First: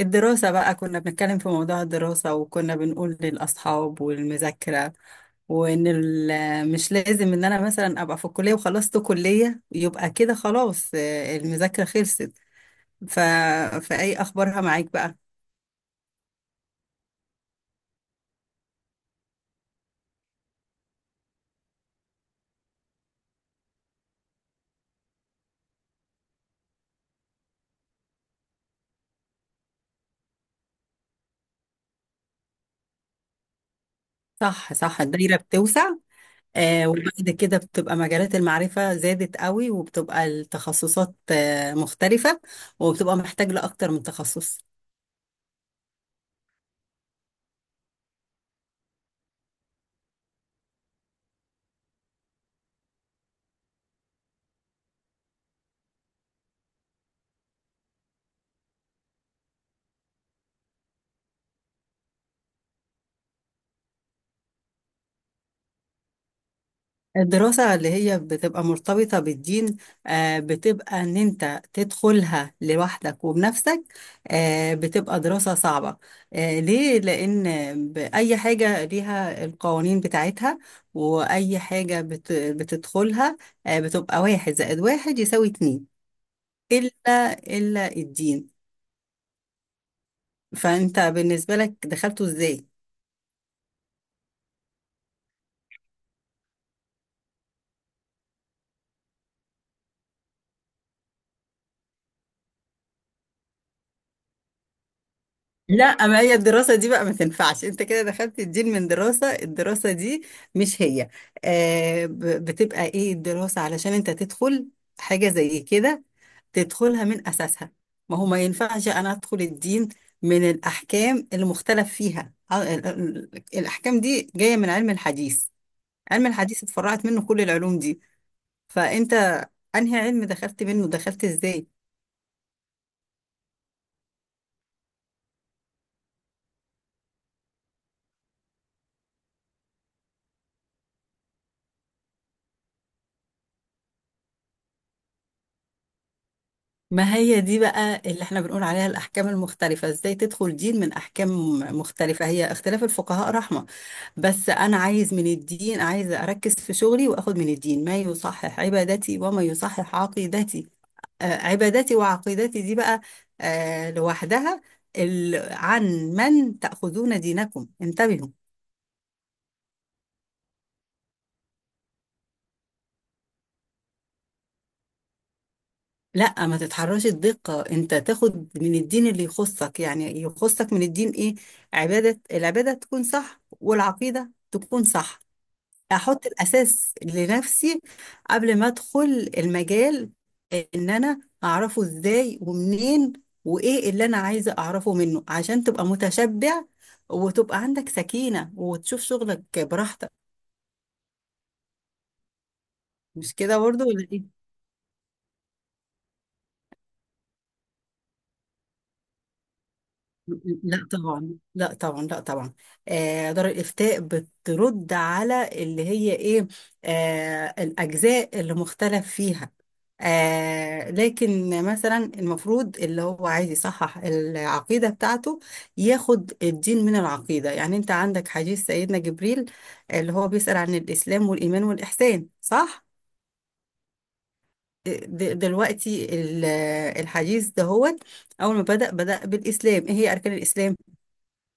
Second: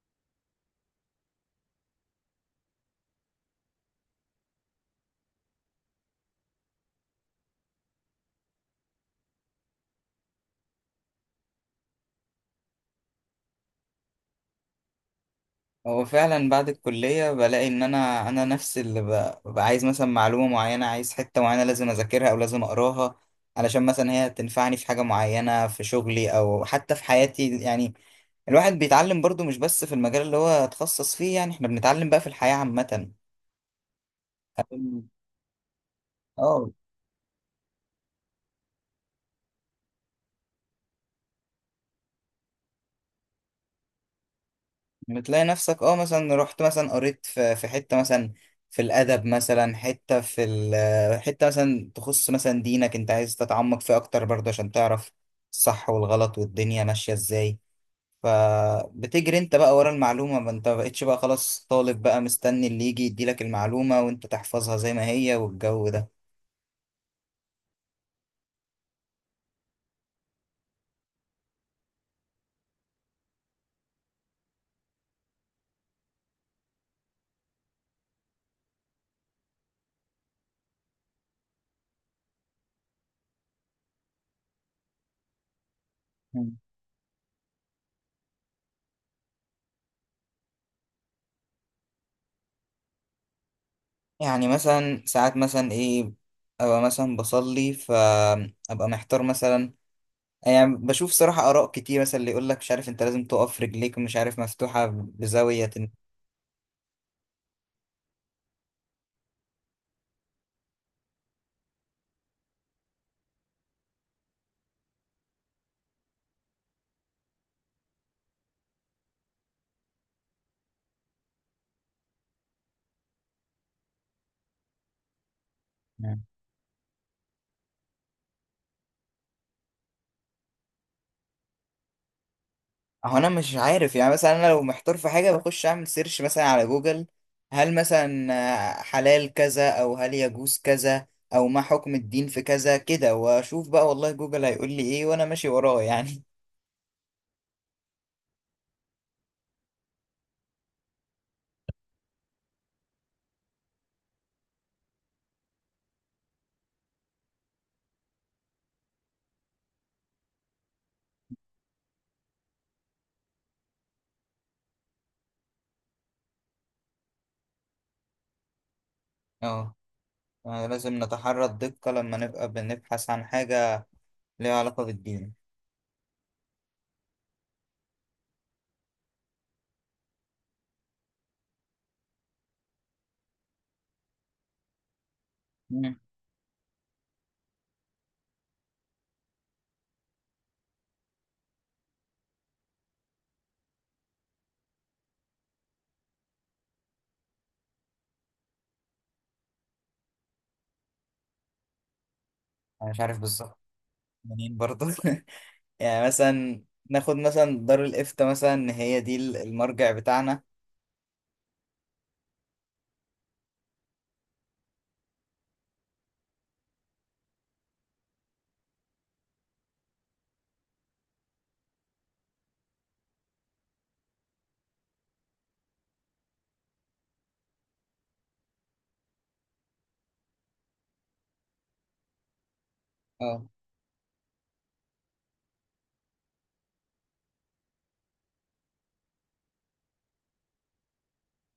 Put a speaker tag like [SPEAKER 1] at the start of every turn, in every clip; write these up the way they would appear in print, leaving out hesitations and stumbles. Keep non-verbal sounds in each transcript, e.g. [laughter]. [SPEAKER 1] الدراسة بقى، كنا بنتكلم في موضوع الدراسة وكنا بنقول للأصحاب والمذاكرة. وإن مش لازم إن أنا مثلا أبقى في الكلية وخلصت كلية يبقى كده خلاص، المذاكرة خلصت. ف... فأي أخبارها معاك بقى؟
[SPEAKER 2] هو فعلا بعد الكلية بلاقي إن أنا نفسي اللي ببقى عايز مثلا معلومة معينة، عايز حتة معينة لازم أذاكرها أو لازم أقراها علشان مثلا هي تنفعني في حاجة معينة في شغلي أو حتى في حياتي. يعني الواحد بيتعلم برضو مش بس في المجال اللي هو اتخصص فيه، يعني إحنا بنتعلم بقى في الحياة عامة.
[SPEAKER 1] صح، صح. الدايرة بتوسع.
[SPEAKER 2] اه،
[SPEAKER 1] وبعد كده بتبقى مجالات المعرفة زادت قوي، وبتبقى التخصصات مختلفة، وبتبقى محتاج لأكتر من تخصص.
[SPEAKER 2] بتلاقي نفسك مثلا رحت مثلا قريت في حتة مثلا في الأدب، مثلا حتة في ال حتة مثلا تخص مثلا دينك، انت عايز تتعمق فيه أكتر برضه عشان تعرف الصح والغلط والدنيا ماشية ازاي. فبتجري انت بقى ورا المعلومة، ما انت مبقتش بقى خلاص طالب بقى مستني اللي يجي يديلك المعلومة وانت تحفظها زي ما هي والجو ده.
[SPEAKER 1] الدراسة اللي هي بتبقى مرتبطة بالدين، بتبقى إن أنت تدخلها لوحدك وبنفسك. بتبقى دراسة صعبة. ليه؟ لأن بأي حاجة ليها القوانين بتاعتها، وأي حاجة بتدخلها بتبقى واحد زائد واحد يساوي اتنين،
[SPEAKER 2] مم.
[SPEAKER 1] إلا الدين. فأنت بالنسبة لك دخلته إزاي؟
[SPEAKER 2] يعني مثلا ساعات مثلا ايه، ابقى مثلا بصلي فابقى محتار مثلا، يعني بشوف صراحة آراء كتير، مثلا اللي يقول لك مش عارف أنت لازم تقف رجليك مش عارف مفتوحة بزاوية.
[SPEAKER 1] لا، ما هي الدراسة دي بقى ما تنفعش، انت كده دخلت الدين من دراسة، الدراسة دي مش هي. بتبقى ايه الدراسة علشان انت تدخل حاجة زي كده، تدخلها من أساسها. ما هو ما ينفعش أنا أدخل الدين من الأحكام اللي مختلف فيها. الأحكام دي جاية من علم الحديث. علم الحديث اتفرعت منه كل العلوم دي. فأنت أنهي علم دخلت منه؟ دخلت إزاي؟
[SPEAKER 2] هو أنا مش عارف، يعني مثلا أنا لو محتار في حاجة بخش أعمل سيرش مثلا على جوجل. هل مثلا حلال كذا، أو هل يجوز كذا، أو ما حكم الدين في كذا كده، وأشوف بقى والله جوجل هيقول لي إيه وأنا ماشي وراه يعني.
[SPEAKER 1] ما هي دي بقى اللي احنا بنقول عليها الأحكام المختلفة، ازاي تدخل دين من أحكام مختلفة؟ هي اختلاف الفقهاء رحمة، بس أنا عايز من الدين، عايز أركز في شغلي وأخد من الدين ما يصحح عبادتي وما يصحح عقيدتي. عبادتي وعقيدتي دي بقى، لوحدها. عن من تأخذون دينكم انتبهوا.
[SPEAKER 2] [laughs] أه. آه، لازم نتحرى الدقة لما نبقى بنبحث عن حاجة ليها علاقة بالدين.
[SPEAKER 1] لا، ما تتحرش الدقة، انت تاخد من الدين اللي يخصك، يعني يخصك من الدين ايه؟ العبادة تكون صح، والعقيدة تكون صح.
[SPEAKER 2] مم.
[SPEAKER 1] احط الاساس لنفسي قبل ما ادخل المجال، ان انا اعرفه ازاي ومنين، وايه اللي انا عايزة اعرفه منه، عشان تبقى متشبع وتبقى عندك سكينة وتشوف شغلك براحتك.
[SPEAKER 2] أنا مش عارف
[SPEAKER 1] مش
[SPEAKER 2] بالظبط.
[SPEAKER 1] كده برضو ولا ايه؟
[SPEAKER 2] منين برضه [laughs] يعني مثلا ناخد مثلا دار الإفتاء، مثلا إن هي دي المرجع بتاعنا.
[SPEAKER 1] لا طبعا. لا طبعا. لا طبعا. دار الإفتاء بترد على اللي هي إيه؟ الأجزاء اللي مختلف فيها. لكن مثلا المفروض اللي هو عايز يصحح العقيدة بتاعته، ياخد الدين من العقيدة. يعني أنت عندك حديث سيدنا جبريل اللي هو بيسأل عن الإسلام والإيمان والإحسان، صح؟
[SPEAKER 2] اه.
[SPEAKER 1] دلوقتي الحديث دهوت، أول ما بدأ بالإسلام: إيه هي أركان الإسلام؟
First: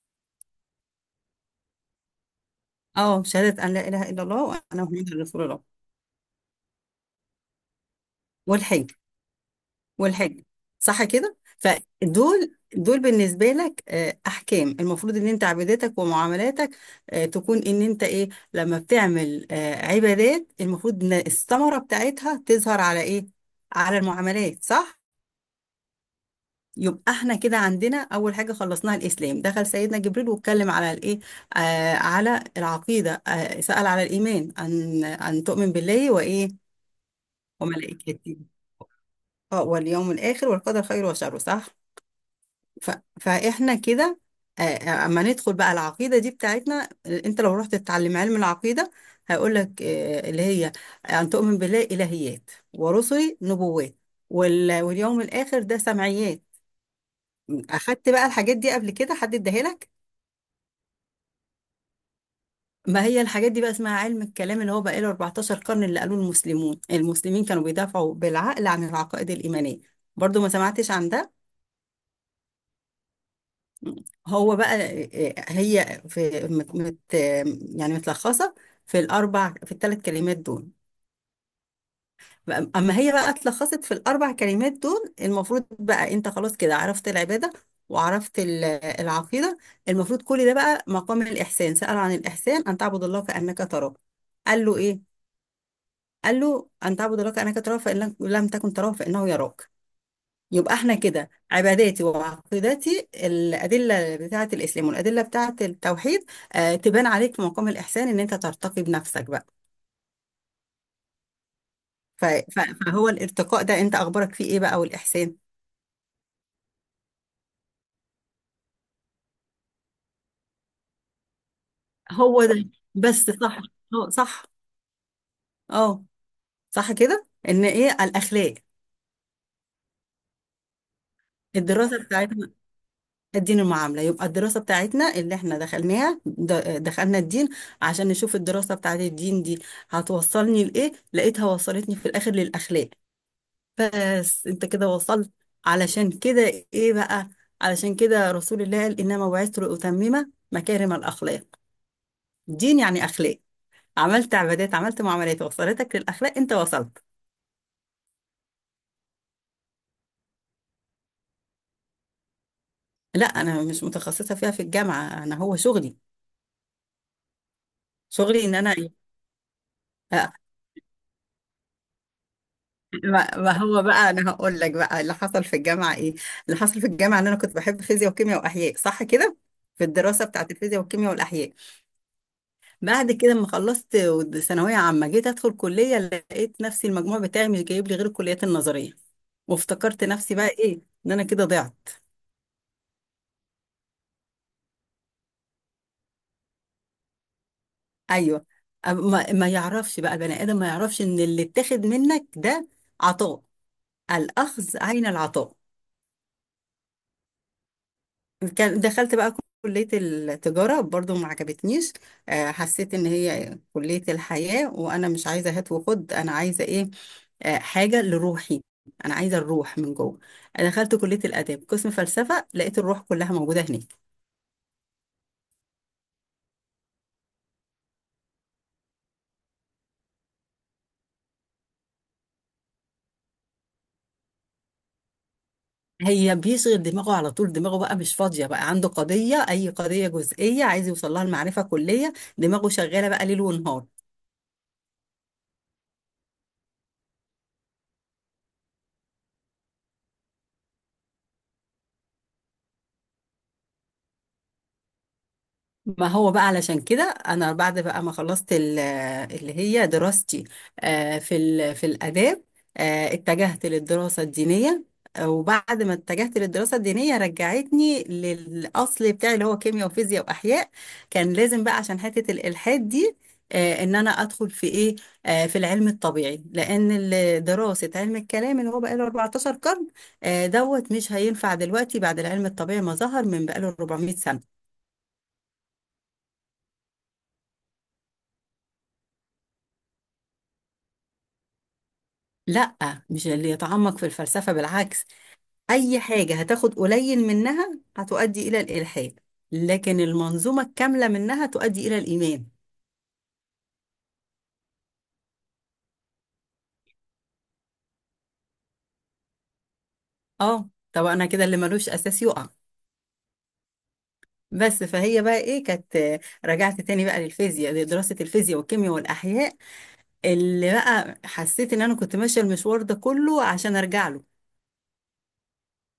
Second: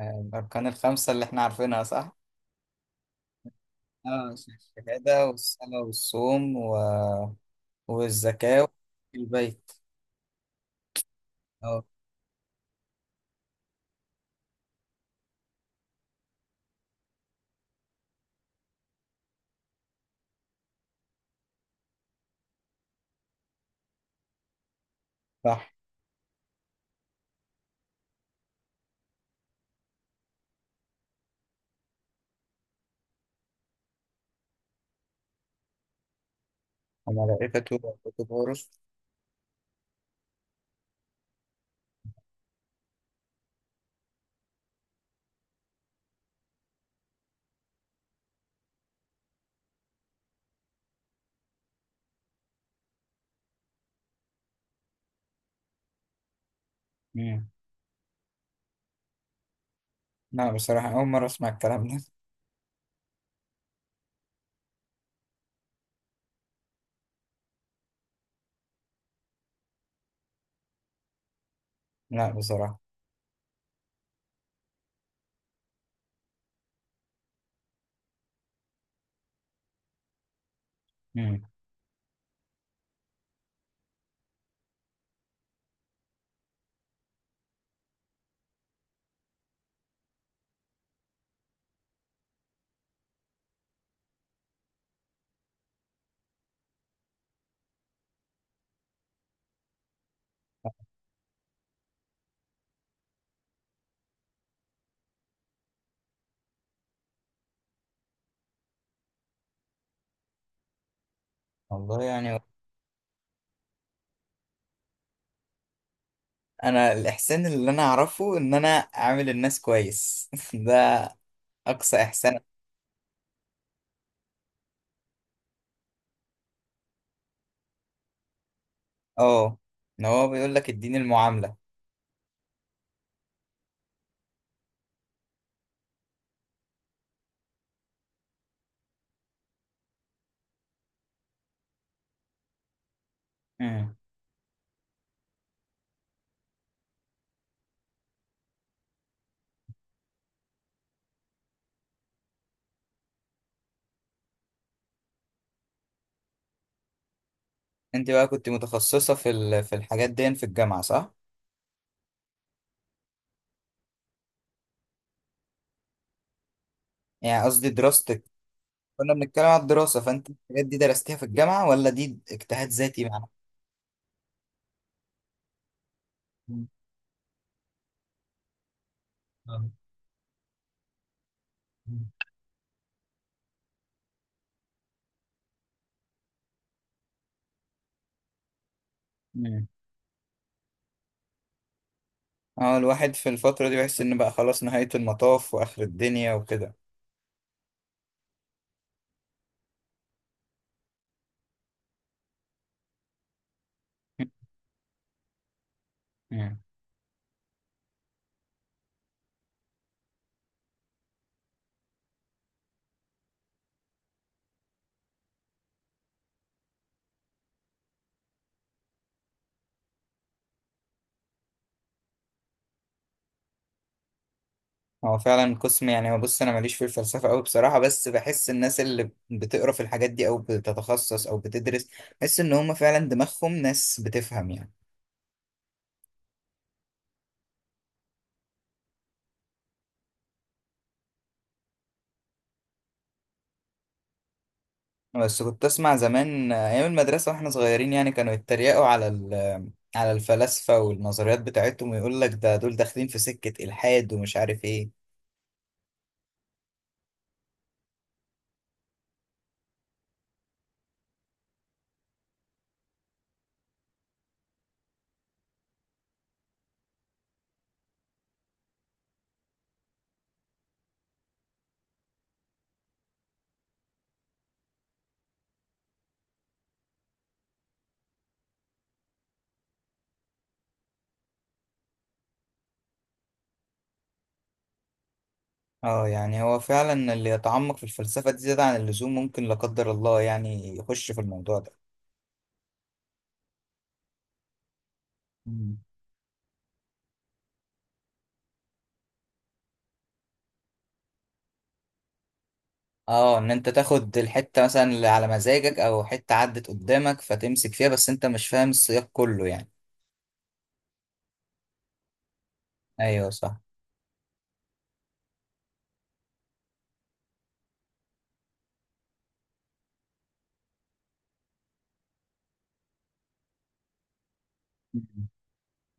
[SPEAKER 2] آه، الأركان الخمسة اللي إحنا عارفينها صح؟
[SPEAKER 1] اه، شهادة أن لا إله إلا
[SPEAKER 2] اه
[SPEAKER 1] الله
[SPEAKER 2] صح.
[SPEAKER 1] وأنا محمد
[SPEAKER 2] الشهادة
[SPEAKER 1] رسول الله.
[SPEAKER 2] والصلاة والصوم والزكاة
[SPEAKER 1] والحج.
[SPEAKER 2] في البيت.
[SPEAKER 1] والحج. صح كده؟
[SPEAKER 2] اه
[SPEAKER 1] فدول بالنسبة لك أحكام، المفروض إن أنت عباداتك ومعاملاتك تكون إن أنت إيه، لما بتعمل عبادات المفروض إن الثمرة بتاعتها تظهر على إيه؟ على المعاملات، صح؟
[SPEAKER 2] صح.
[SPEAKER 1] يبقى احنا كده عندنا أول حاجة خلصناها الإسلام. دخل سيدنا جبريل واتكلم على الإيه؟ على العقيدة. سأل على الإيمان: أن تؤمن بالله وإيه؟
[SPEAKER 2] وملائكته وكتب
[SPEAKER 1] وملائكته،
[SPEAKER 2] ورسل.
[SPEAKER 1] اه، واليوم الآخر والقدر خيره وشره، صح. ف... فإحنا كده. اما ندخل بقى العقيدة دي بتاعتنا، انت لو رحت تتعلم علم العقيدة، هيقول لك اللي هي أن تؤمن بالله إلهيات، ورسله نبوات، واليوم الآخر ده سمعيات.
[SPEAKER 2] مم.
[SPEAKER 1] أخدت بقى الحاجات دي قبل كده، حد اداها لك؟
[SPEAKER 2] لا بصراحة أول مرة أسمع الكلام ده.
[SPEAKER 1] ما هي الحاجات دي بقى اسمها علم الكلام، اللي هو بقى له 14 قرن، اللي قالوه المسلمين كانوا بيدافعوا بالعقل عن العقائد الإيمانية. برضو ما سمعتش عن ده؟
[SPEAKER 2] لا بصراحة.
[SPEAKER 1] هو بقى هي يعني متلخصة في الثلاث كلمات دول.
[SPEAKER 2] مم.
[SPEAKER 1] أما هي بقى اتلخصت في الأربع كلمات دول، المفروض بقى أنت خلاص كده عرفت العبادة وعرفت العقيدة. المفروض كل ده بقى مقام الإحسان. سأل عن الإحسان: أن تعبد الله كأنك تراه. قال له إيه؟ قال له أن تعبد الله كأنك تراه، فإن لم تكن تراه فإنه يراك. يبقى احنا كده عباداتي وعقيدتي الأدلة بتاعة الإسلام والأدلة بتاعة التوحيد تبان عليك في مقام الإحسان، إن أنت ترتقي بنفسك بقى.
[SPEAKER 2] والله
[SPEAKER 1] ف-
[SPEAKER 2] يعني.
[SPEAKER 1] ف- فهو الارتقاء ده أنت أخبارك فيه إيه بقى، والإحسان؟
[SPEAKER 2] أنا الإحسان اللي أنا أعرفه إن أنا أعامل الناس كويس [laughs] ده أقصى إحسان.
[SPEAKER 1] هو ده، بس، صح. اه، صح. اه. صح كده إن إيه الأخلاق.
[SPEAKER 2] أه، إن هو بيقول لك اديني المعاملة.
[SPEAKER 1] الدراسة بتاعتنا، الدين المعاملة، يبقى الدراسة بتاعتنا اللي احنا دخلناها، دخلنا الدين عشان نشوف الدراسة بتاعت الدين دي هتوصلني لإيه. لقيتها وصلتني في الآخر للأخلاق.
[SPEAKER 2] مم.
[SPEAKER 1] بس انت كده وصلت. علشان كده ايه بقى، علشان كده رسول الله قال انما بعثت لاتمم مكارم الاخلاق. دين يعني اخلاق. عملت عبادات، عملت معاملات، وصلتك للاخلاق. انت وصلت.
[SPEAKER 2] انت بقى كنت متخصصة في الحاجات دي في الجامعة صح؟
[SPEAKER 1] لا، انا مش متخصصه فيها في الجامعه، انا هو شغلي.
[SPEAKER 2] يعني قصدي دراستك.
[SPEAKER 1] شغلي ان انا ايه.
[SPEAKER 2] كنا بنتكلم على الدراسة، فانت
[SPEAKER 1] آه،
[SPEAKER 2] الحاجات دي درستيها في الجامعة ولا دي اجتهاد ذاتي مع
[SPEAKER 1] ما هو بقى انا هقول لك بقى اللي حصل في الجامعه ايه. اللي
[SPEAKER 2] نفسك؟
[SPEAKER 1] حصل في الجامعه ان انا كنت بحب فيزياء وكيمياء واحياء، صح كده. في الدراسه بتاعت الفيزياء والكيمياء والاحياء. بعد كده لما خلصت ثانوية عامة، جيت أدخل كلية، لقيت نفسي المجموع بتاعي مش جايب لي غير الكليات النظرية،
[SPEAKER 2] مم.
[SPEAKER 1] وافتكرت نفسي بقى إيه، إن أنا كده ضعت.
[SPEAKER 2] اه، الواحد في الفترة دي بيحس ان بقى خلاص نهاية المطاف واخر الدنيا وكده.
[SPEAKER 1] أيوه. ما يعرفش بقى البني آدم، ما يعرفش إن اللي اتاخد منك ده عطاء، الأخذ عين العطاء.
[SPEAKER 2] مم.
[SPEAKER 1] دخلت بقى كلية التجارة، برضو ما عجبتنيش. حسيت إن هي كلية الحياة، وأنا مش عايزة هات وخد، أنا عايزة إيه، حاجة لروحي، أنا عايزة الروح من جوه. أنا دخلت كلية الآداب قسم فلسفة، لقيت الروح كلها موجودة هناك.
[SPEAKER 2] هو فعلا قسم، يعني هو بص انا ماليش في الفلسفة قوي بصراحة، بس بحس الناس اللي بتقرا في الحاجات دي او بتتخصص او بتدرس، بحس ان هم فعلا دماغهم ناس بتفهم يعني.
[SPEAKER 1] هي بيشغل دماغه على طول، دماغه بقى مش فاضية، بقى عنده قضية، أي قضية جزئية عايز يوصل لها المعرفة كلية، دماغه شغالة بقى ليل ونهار.
[SPEAKER 2] بس كنت اسمع زمان ايام المدرسه واحنا صغيرين، يعني كانوا يتريقوا على الفلاسفه والنظريات بتاعتهم، ويقول لك ده دول داخلين في سكه الحاد ومش عارف ايه.
[SPEAKER 1] ما هو بقى علشان كده انا بعد بقى ما خلصت اللي هي دراستي في الاداب، اتجهت للدراسه الدينيه. وبعد ما اتجهت للدراسه الدينيه رجعتني للاصل بتاعي، اللي هو كيمياء وفيزياء واحياء. كان لازم بقى، عشان حته الالحاد دي، ان انا ادخل في ايه، في العلم الطبيعي. لان دراسه علم الكلام اللي هو بقى له 14 قرن، دوت مش هينفع دلوقتي، بعد العلم الطبيعي ما ظهر من بقى له 400 سنه.
[SPEAKER 2] اه، يعني هو فعلا اللي يتعمق في الفلسفه دي زياده عن اللزوم ممكن لا قدر الله يعني يخش في الموضوع ده.
[SPEAKER 1] لا. مش اللي يتعمق في الفلسفة، بالعكس.
[SPEAKER 2] مم.
[SPEAKER 1] أي حاجة هتاخد قليل منها هتؤدي إلى الإلحاد، لكن المنظومة الكاملة منها تؤدي إلى الإيمان.
[SPEAKER 2] اه، ان انت تاخد الحته مثلا اللي على مزاجك او حته عدت قدامك فتمسك فيها، بس انت مش فاهم السياق كله يعني.
[SPEAKER 1] اه، طب أنا كده اللي ملوش أساس يقع.
[SPEAKER 2] ايوه صح.
[SPEAKER 1] بس فهي بقى إيه كانت، رجعت تاني بقى للفيزياء، لدراسة الفيزياء والكيمياء والأحياء، اللي بقى حسيت إن أنا كنت ماشية المشوار ده كله عشان أرجع له.
[SPEAKER 2] مم.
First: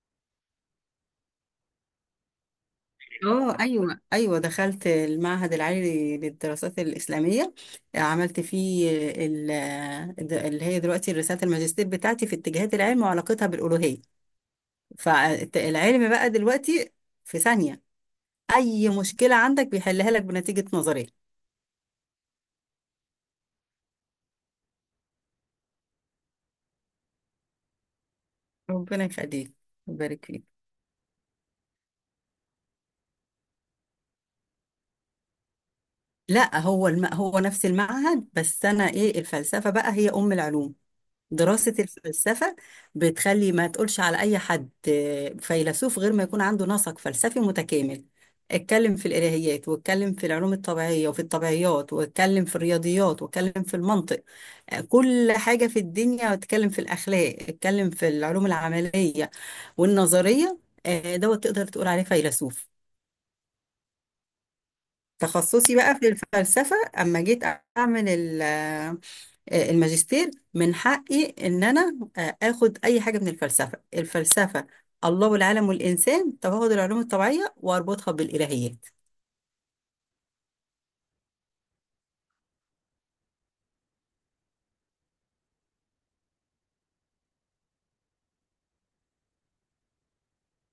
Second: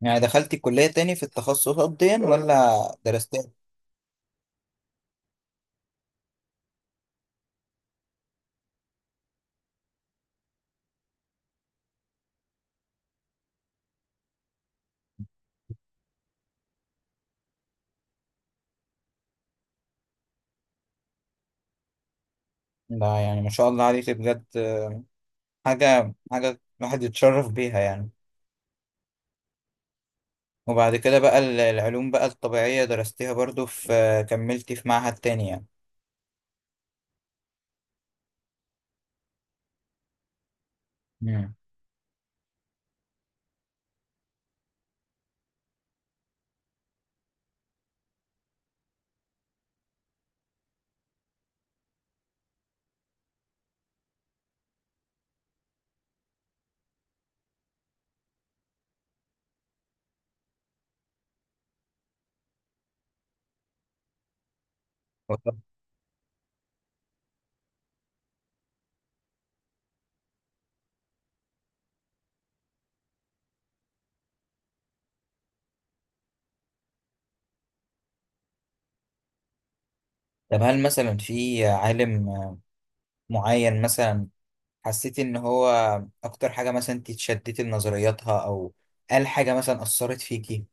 [SPEAKER 2] يعني دخلتي كليه تاني في التخصصات دي ولا درستها؟
[SPEAKER 1] اه، ايوه، ايوه، دخلت المعهد العالي للدراسات الاسلاميه. عملت فيه ال- اللي هي دلوقتي رساله الماجستير بتاعتي في اتجاهات العلم وعلاقتها بالالوهيه. فالعلم بقى دلوقتي في ثانيه اي مشكله عندك بيحلها لك بنتيجه نظريه.
[SPEAKER 2] ده يعني ما شاء الله عليك بجد. حاجة الواحد يتشرف بيها يعني.
[SPEAKER 1] ربنا يخليك ويبارك فيك.
[SPEAKER 2] وبعد كده بقى العلوم بقى الطبيعية درستيها برضو في، كملتي في معهد تاني يعني؟
[SPEAKER 1] لا، هو هو نفس المعهد، بس انا ايه، الفلسفه بقى هي ام العلوم.
[SPEAKER 2] مم.
[SPEAKER 1] دراسة الفلسفة بتخلي ما تقولش على أي حد فيلسوف غير ما يكون عنده نسق فلسفي متكامل: اتكلم في الإلهيات، واتكلم في العلوم الطبيعية وفي الطبيعيات، واتكلم في الرياضيات، واتكلم في المنطق، كل حاجة في الدنيا، اتكلم في الأخلاق، اتكلم في العلوم العملية والنظرية، دوت تقدر تقول عليه فيلسوف.
[SPEAKER 2] طب
[SPEAKER 1] تخصصي بقى في الفلسفة. أما جيت أعمل الماجستير، من حقي ان انا اخد اي حاجه من الفلسفه. الفلسفه الله والعالم والانسان، طب هاخد العلوم الطبيعيه واربطها بالالهيات.
[SPEAKER 2] طب هل مثلا في عالم معين مثلا حسيتي ان هو اكتر حاجة مثلا انت اتشدتي لنظرياتها او قال حاجة مثلا اثرت فيكي؟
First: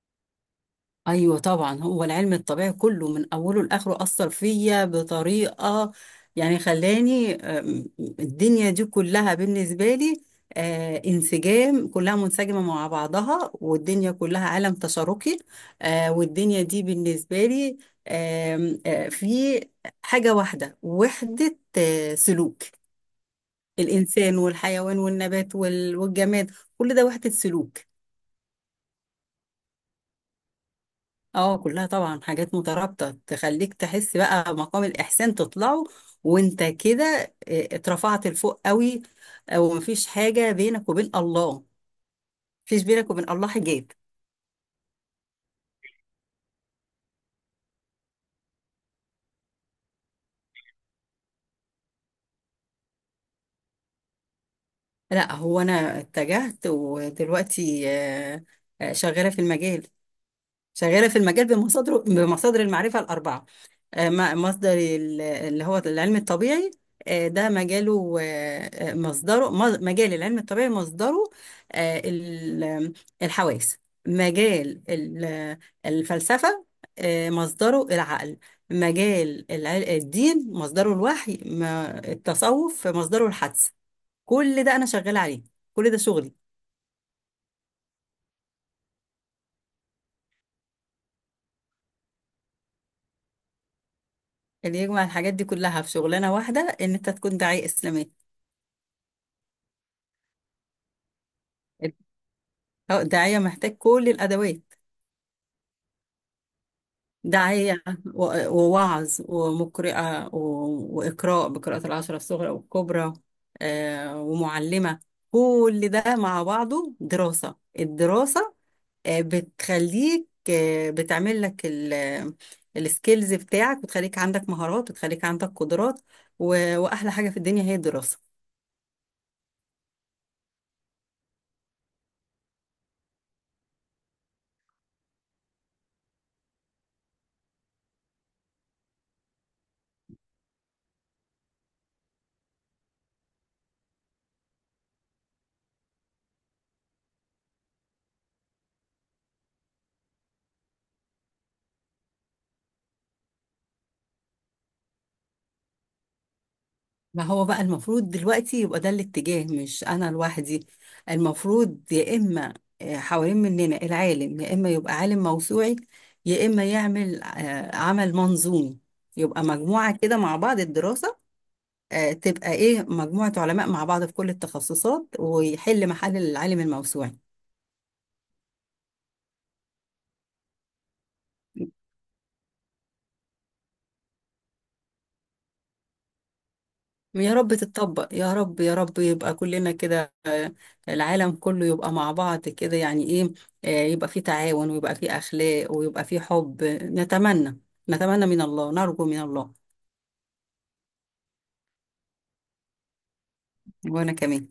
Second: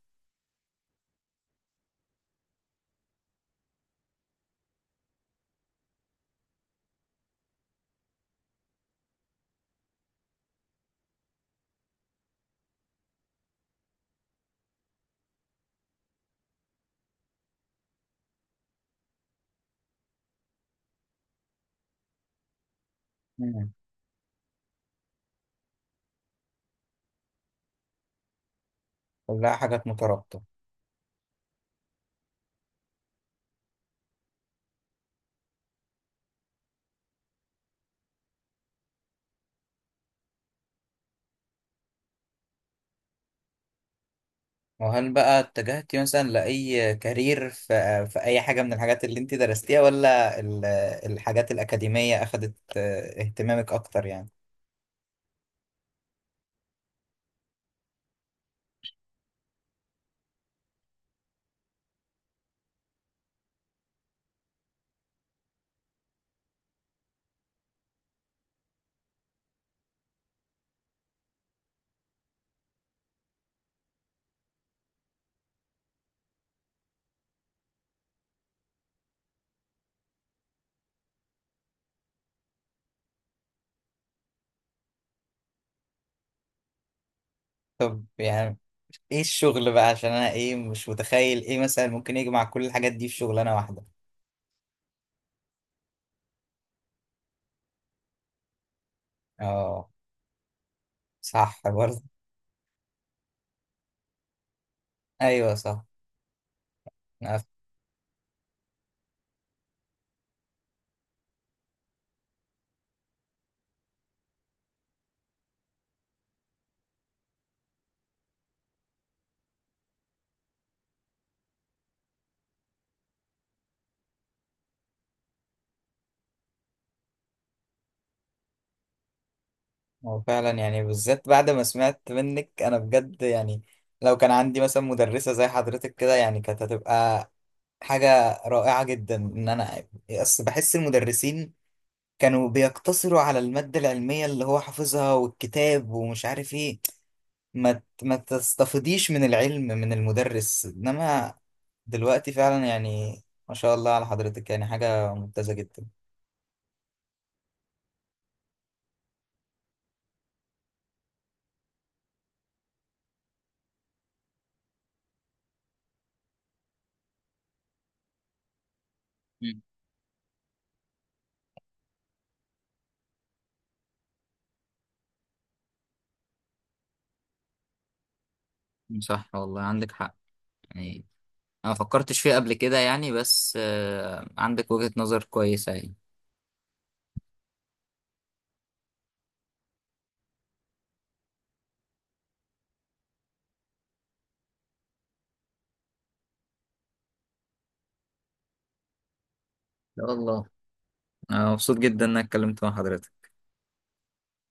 [SPEAKER 1] ايوه طبعا، هو العلم الطبيعي كله من اوله لاخره اثر فيا بطريقه، يعني خلاني الدنيا دي كلها بالنسبه لي انسجام، كلها منسجمه مع بعضها، والدنيا كلها عالم تشاركي. والدنيا دي بالنسبه لي آم، آه، في حاجه واحده، وحده سلوك.
[SPEAKER 2] مم.
[SPEAKER 1] الانسان والحيوان والنبات والجماد، كل ده وحده سلوك.
[SPEAKER 2] كلها حاجات مترابطة.
[SPEAKER 1] اه، كلها طبعا حاجات مترابطة، تخليك تحس بقى مقام الإحسان تطلعه، وانت كده اه، اترفعت لفوق قوي، اه، ومفيش حاجة بينك وبين الله، مفيش بينك وبين الله حجاب.
[SPEAKER 2] وهل بقى اتجهتي مثلا لأي كارير في أي حاجة من الحاجات اللي انت درستيها، ولا الحاجات الأكاديمية أخدت اهتمامك أكتر يعني؟
[SPEAKER 1] لا، هو انا اتجهت ودلوقتي اه، شغالة في المجال. شغالة في المجال بمصادر المعرفة الأربعة. مصدر اللي هو العلم الطبيعي، ده مجاله. مصدره مجال العلم الطبيعي مصدره آه، ال- الحواس. مجال الفلسفة مصدره العقل. مجال الدين مصدره الوحي. التصوف مصدره الحدس. كل ده أنا شغالة عليه، كل ده شغلي.
[SPEAKER 2] طب يعني ايه الشغل بقى، عشان أنا ايه مش متخيل ايه مثلا ممكن يجمع كل الحاجات دي في شغلانة واحدة.
[SPEAKER 1] اللي يجمع الحاجات دي كلها في شغلانة واحدة إن أنت تكون داعية إسلامية.
[SPEAKER 2] اه صح برضه.
[SPEAKER 1] أو الداعية محتاج كل الأدوات:
[SPEAKER 2] أيوه صح. أنا ف-
[SPEAKER 1] داعية، ووعظ، ومقرئة، وإقراء بقراءة العشرة الصغرى والكبرى، ومعلمة. كل ده مع بعضه دراسة. الدراسة بتخليك، بتعمل لك السكيلز بتاعك، بتخليك عندك مهارات، بتخليك عندك قدرات، وأحلى حاجة في الدنيا هي الدراسة.
[SPEAKER 2] هو فعلا يعني بالذات بعد ما سمعت منك أنا بجد يعني، لو كان عندي مثلا مدرسة زي حضرتك كده، يعني كانت هتبقى حاجة رائعة جدا. إن أنا أصل بحس المدرسين كانوا بيقتصروا على المادة العلمية اللي هو حافظها والكتاب ومش عارف إيه، ما تستفيديش من العلم من المدرس، إنما دلوقتي فعلا يعني ما شاء الله على حضرتك، يعني حاجة ممتازة جدا.
[SPEAKER 1] ما هو بقى المفروض دلوقتي يبقى ده الاتجاه، مش انا لوحدي. المفروض يا اما حوالين مننا العالم يا اما يبقى عالم موسوعي، يا اما يعمل عمل منظومي، يبقى مجموعة كده مع بعض الدراسة، تبقى ايه، مجموعة علماء مع بعض في كل التخصصات ويحل محل العالم الموسوعي.
[SPEAKER 2] مم. صح والله عندك حق. يعني انا ما فكرتش فيه قبل كده يعني، بس عندك وجهة نظر كويسة يعني.
[SPEAKER 1] يا رب تتطبق، يا رب، يا رب يبقى كلنا كده العالم كله يبقى مع بعض كده، يعني ايه، يبقى في تعاون، ويبقى في اخلاق، ويبقى في حب. نتمنى، نتمنى من الله، نرجو من الله.
[SPEAKER 2] يا الله. انا مبسوط جدا انك اتكلمت مع حضرتك.
[SPEAKER 1] وانا كمان.